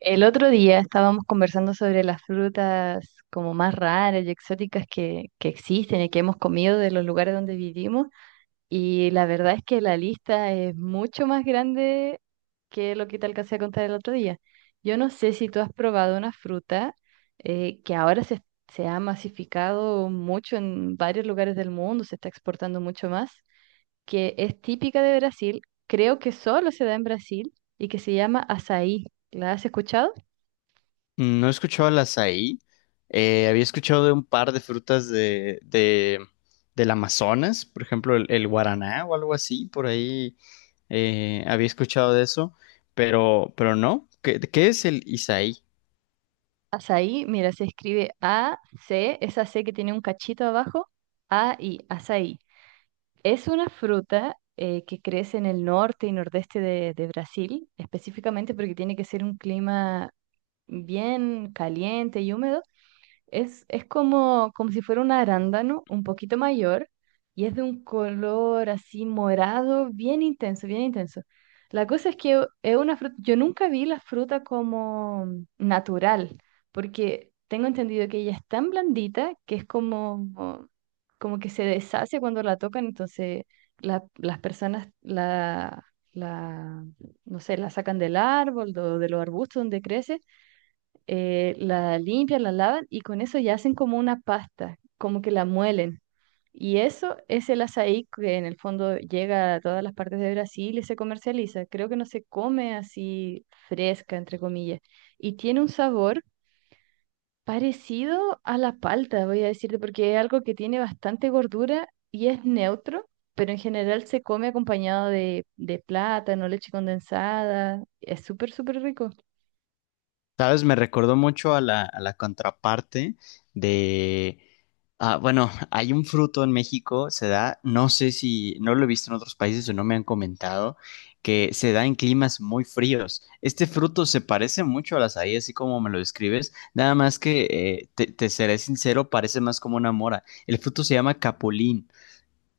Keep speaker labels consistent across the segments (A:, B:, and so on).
A: El otro día estábamos conversando sobre las frutas como más raras y exóticas que existen y que hemos comido de los lugares donde vivimos y la verdad es que la lista es mucho más grande que lo que te alcancé a contar el otro día. Yo no sé si tú has probado una fruta que ahora se ha masificado mucho en varios lugares del mundo, se está exportando mucho más, que es típica de Brasil, creo que solo se da en Brasil y que se llama açaí. ¿La has escuchado?
B: Mm. No he escuchado al açaí. Había escuchado de un par de frutas del Amazonas, por ejemplo, el guaraná o algo así, por ahí. Había escuchado de eso, pero no. ¿Qué es el isaí?
A: Azaí, mira, se escribe A-C, esa C que tiene un cachito abajo, A-I, azaí. Es una fruta que crece en el norte y nordeste de Brasil, específicamente porque tiene que ser un clima bien caliente y húmedo es como si fuera un arándano un poquito mayor y es de un color así morado, bien intenso, bien intenso. La cosa es que es una fruta, yo nunca vi la fruta como natural, porque tengo entendido que ella es tan blandita que es como que se deshace cuando la tocan, entonces las personas la, no sé, la sacan del árbol, de los arbustos donde crece la limpian, la lavan y con eso ya hacen como una pasta, como que la muelen. Y eso es el açaí que en el fondo llega a todas las partes de Brasil y se comercializa. Creo que no se come así fresca, entre comillas. Y tiene un sabor parecido a la palta, voy a decirte, porque es algo que tiene bastante gordura y es neutro, pero en general se come acompañado de plátano, leche condensada. Es súper, súper rico.
B: Sabes, me recordó mucho a la contraparte. De, ah, bueno, hay un fruto en México, se da, no sé si, no lo he visto en otros países o no me han comentado, que se da en climas muy fríos. Este fruto se parece mucho a la azaí, así como me lo describes, nada más que, te seré sincero, parece más como una mora. El fruto se llama capulín,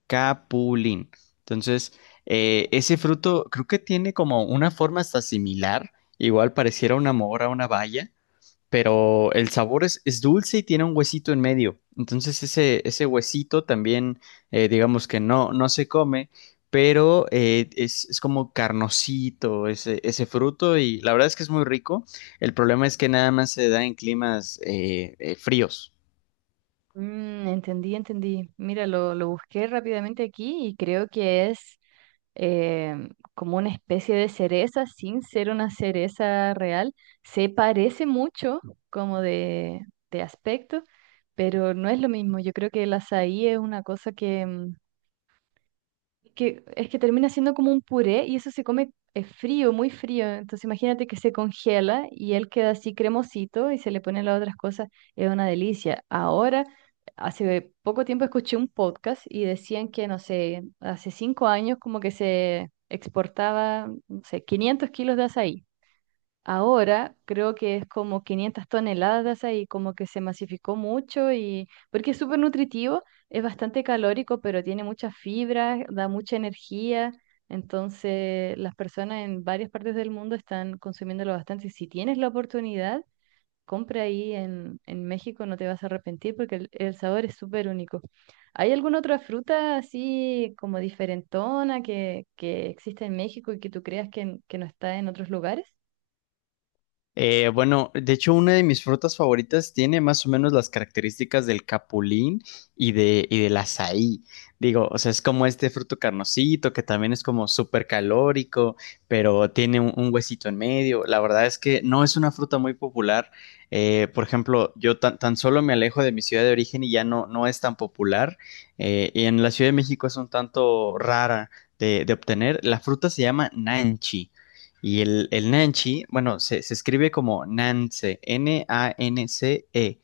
B: capulín. Entonces, ese fruto creo que tiene como una forma hasta similar, igual pareciera una mora, una baya, pero el sabor es dulce y tiene un huesito en medio. Entonces ese huesito también, digamos que no, no se come, pero es como carnosito ese fruto, y la verdad es que es muy rico. El problema es que nada más se da en climas fríos.
A: Mm, entendí, entendí. Mira, lo busqué rápidamente aquí y creo que es em, como una especie de cereza sin ser una cereza real. Se parece mucho como de aspecto, pero no es lo mismo. Yo creo que el azaí es una cosa que, es que termina siendo como un puré y eso se come frío, muy frío. Entonces imagínate que se congela y él queda así cremosito y se le ponen las otras cosas. Es una delicia. Ahora, hace poco tiempo escuché un podcast y decían que, no sé, hace 5 años como que se exportaba, no sé, 500 kilos de azaí. Ahora creo que es como 500 toneladas ahí, como que se masificó mucho y porque es súper nutritivo, es bastante calórico, pero tiene mucha fibra, da mucha energía. Entonces, las personas en varias partes del mundo están consumiéndolo bastante. Si tienes la oportunidad, compra ahí en, México, no te vas a arrepentir porque el sabor es súper único. ¿Hay alguna otra fruta así como diferentona que existe en México y que tú creas que no está en otros lugares?
B: Bueno, de hecho, una de mis frutas favoritas tiene más o menos las características del capulín y del azaí. Digo, o sea, es como este fruto carnosito que también es como súper calórico, pero tiene un huesito en medio. La verdad es que no es una fruta muy popular. Por ejemplo, yo tan solo me alejo de mi ciudad de origen y ya no es tan popular. Y en la Ciudad de México es un tanto rara de obtener. La fruta se llama nanchi. Y el nanchi, bueno, se escribe como Nance, Nance,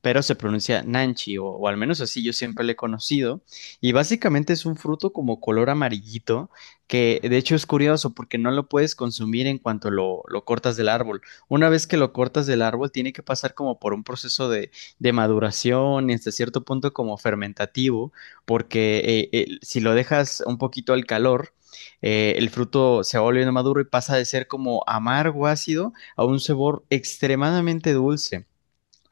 B: pero se pronuncia nanchi, o al menos así yo siempre le he conocido. Y básicamente es un fruto como color amarillito, que de hecho es curioso porque no lo puedes consumir en cuanto lo cortas del árbol. Una vez que lo cortas del árbol, tiene que pasar como por un proceso de maduración y hasta cierto punto como fermentativo, porque si lo dejas un poquito al calor, el fruto se va volviendo maduro y pasa de ser como amargo ácido a un sabor extremadamente dulce.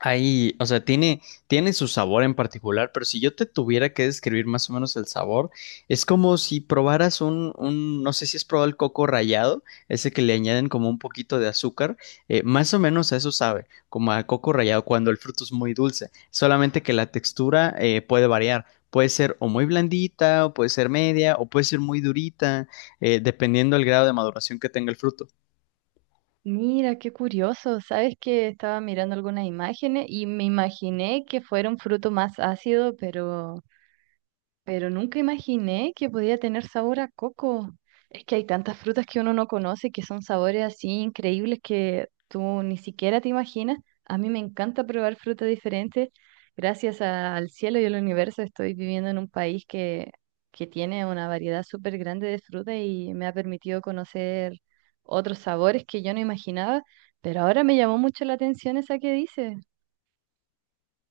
B: Ahí, o sea, tiene su sabor en particular, pero si yo te tuviera que describir más o menos el sabor, es como si probaras no sé si has probado el coco rallado, ese que le añaden como un poquito de azúcar, más o menos a eso sabe, como a coco rallado cuando el fruto es muy dulce, solamente que la textura puede variar, puede ser o muy blandita, o puede ser media, o puede ser muy durita, dependiendo del grado de maduración que tenga el fruto.
A: Mira, qué curioso. Sabes que estaba mirando algunas imágenes y me imaginé que fuera un fruto más ácido, pero nunca imaginé que podía tener sabor a coco. Es que hay tantas frutas que uno no conoce que son sabores así increíbles que tú ni siquiera te imaginas. A mí me encanta probar frutas diferentes. Gracias al cielo y al universo estoy viviendo en un país que tiene una variedad súper grande de frutas y me ha permitido conocer otros sabores que yo no imaginaba. Pero ahora me llamó mucho la atención esa que dices.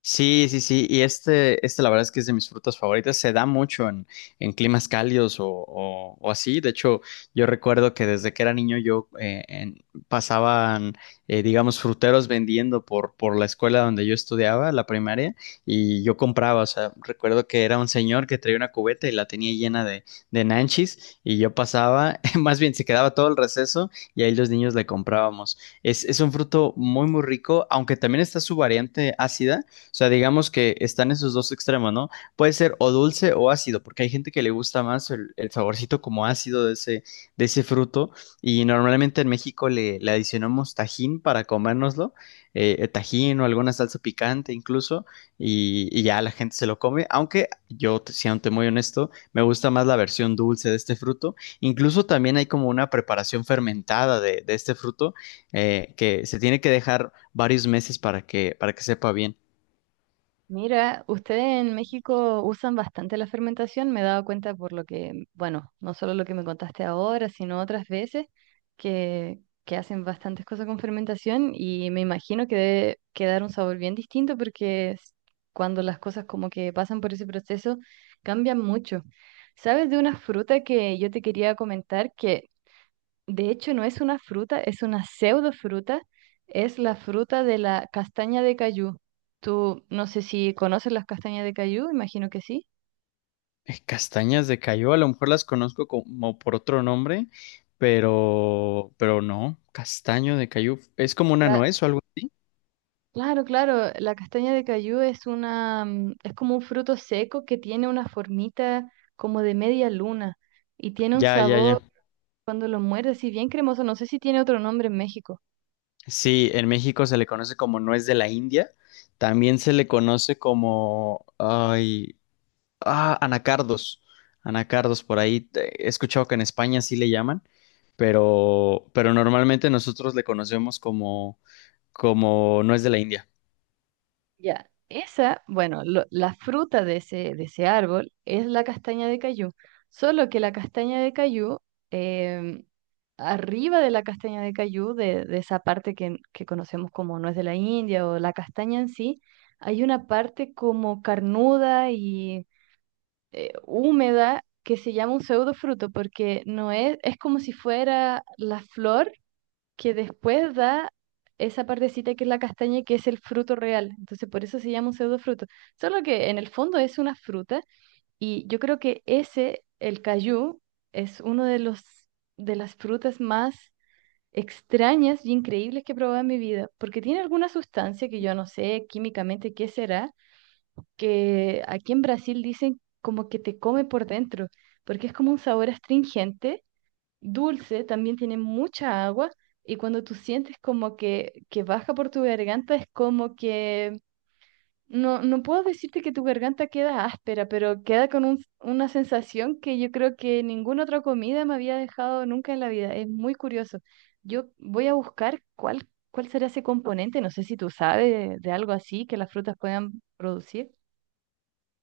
B: Sí, sí, sí, y la verdad es que es de mis frutas favoritas. Se da mucho en climas cálidos o así. De hecho, yo recuerdo que desde que era niño yo pasaban, digamos, fruteros vendiendo por la escuela donde yo estudiaba, la primaria, y yo compraba. O sea, recuerdo que era un señor que traía una cubeta y la tenía llena de nanchis, y yo pasaba, más bien se quedaba todo el receso, y ahí los niños le comprábamos. Es un fruto muy, muy rico, aunque también está su variante ácida, sea, digamos que están esos dos extremos, ¿no? Puede ser o dulce o ácido, porque hay gente que le gusta más el saborcito como ácido de ese fruto. Y normalmente en México le adicionamos tajín para comérnoslo, tajín o alguna salsa picante incluso, y ya la gente se lo come. Aunque yo, siendo muy honesto, me gusta más la versión dulce de este fruto. Incluso también hay como una preparación fermentada de este fruto, que se tiene que dejar varios meses para que sepa bien.
A: Mira, ustedes en México usan bastante la fermentación, me he dado cuenta por lo que, bueno, no solo lo que me contaste ahora, sino otras veces que hacen bastantes cosas con fermentación y me imagino que debe quedar un sabor bien distinto porque es cuando las cosas como que pasan por ese proceso cambian mucho. ¿Sabes de una fruta que yo te quería comentar que de hecho, no es una fruta, es una pseudofruta, es la fruta de la castaña de cayú? Tú no sé si conoces las castañas de cayú, imagino que sí.
B: Castañas de Cayó, a lo mejor las conozco como por otro nombre, pero no, castaño de Cayú, es como una
A: La-
B: nuez o algo.
A: claro, claro, la castaña de cayú es una, es como un fruto seco que tiene una formita como de media luna y tiene un
B: Ya, ya, ya.
A: sabor cuando lo muerdes, y bien cremoso. No sé si tiene otro nombre en México.
B: Sí, en México se le conoce como nuez de la India, también se le conoce como, anacardos, anacardos por ahí, he escuchado que en España sí le llaman, pero normalmente nosotros le conocemos como nuez de la India.
A: Ya, esa, bueno, la fruta de ese árbol es la castaña de cayú, solo que la castaña de cayú, em, arriba de la castaña de cayú, de esa parte que conocemos como nuez de la India o la castaña en sí, hay una parte como carnuda y húmeda que se llama un pseudofruto porque no es, es como si fuera la flor que después da esa partecita que es la castaña, que es el fruto real. Entonces, por eso se llama un pseudofruto. Solo que en el fondo es una fruta y yo creo que ese, el cayú, es uno de los de las frutas más extrañas y increíbles que he probado en mi vida, porque tiene alguna sustancia que yo no sé químicamente qué será, que aquí en Brasil dicen como que te come por dentro, porque es como un sabor astringente dulce, también tiene mucha agua y cuando tú sientes como que baja por tu garganta es como que, no, no puedo decirte que tu garganta queda áspera, pero queda con una sensación que yo creo que ninguna otra comida me había dejado nunca en la vida. Es muy curioso. Yo voy a buscar cuál será ese componente, no sé si tú sabes de algo así que las frutas puedan producir.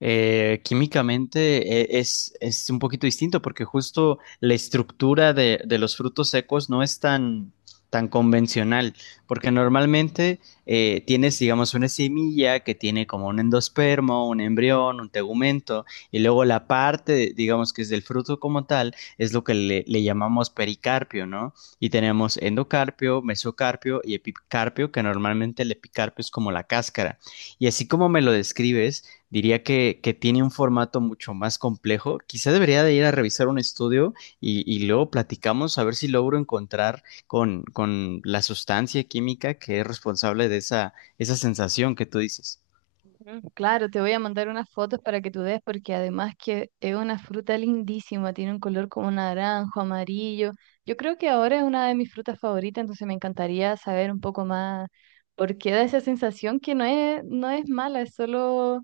B: Químicamente, es un poquito distinto, porque justo la estructura de los frutos secos no es tan convencional, porque normalmente tienes, digamos, una semilla que tiene como un endospermo, un embrión, un tegumento, y luego la parte, digamos, que es del fruto como tal, es lo que le llamamos pericarpio, ¿no? Y tenemos endocarpio, mesocarpio y epicarpio, que normalmente el epicarpio es como la cáscara. Y así como me lo describes, diría que tiene un formato mucho más complejo. Quizá debería de ir a revisar un estudio y luego platicamos, a ver si logro encontrar con la sustancia química que es responsable de esa sensación que tú dices.
A: Mm, claro, te voy a mandar unas fotos para que tú des, porque además que es una fruta lindísima, tiene un color como naranjo, amarillo. Yo creo que ahora es una de mis frutas favoritas, entonces me encantaría saber un poco más por qué da esa sensación que no es, no es mala, es solo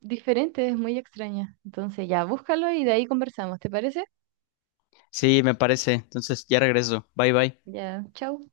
A: diferente, es muy extraña. Entonces ya, búscalo y de ahí conversamos, ¿te parece?
B: Sí, me parece. Entonces ya regreso. Bye bye.
A: Ya, chau.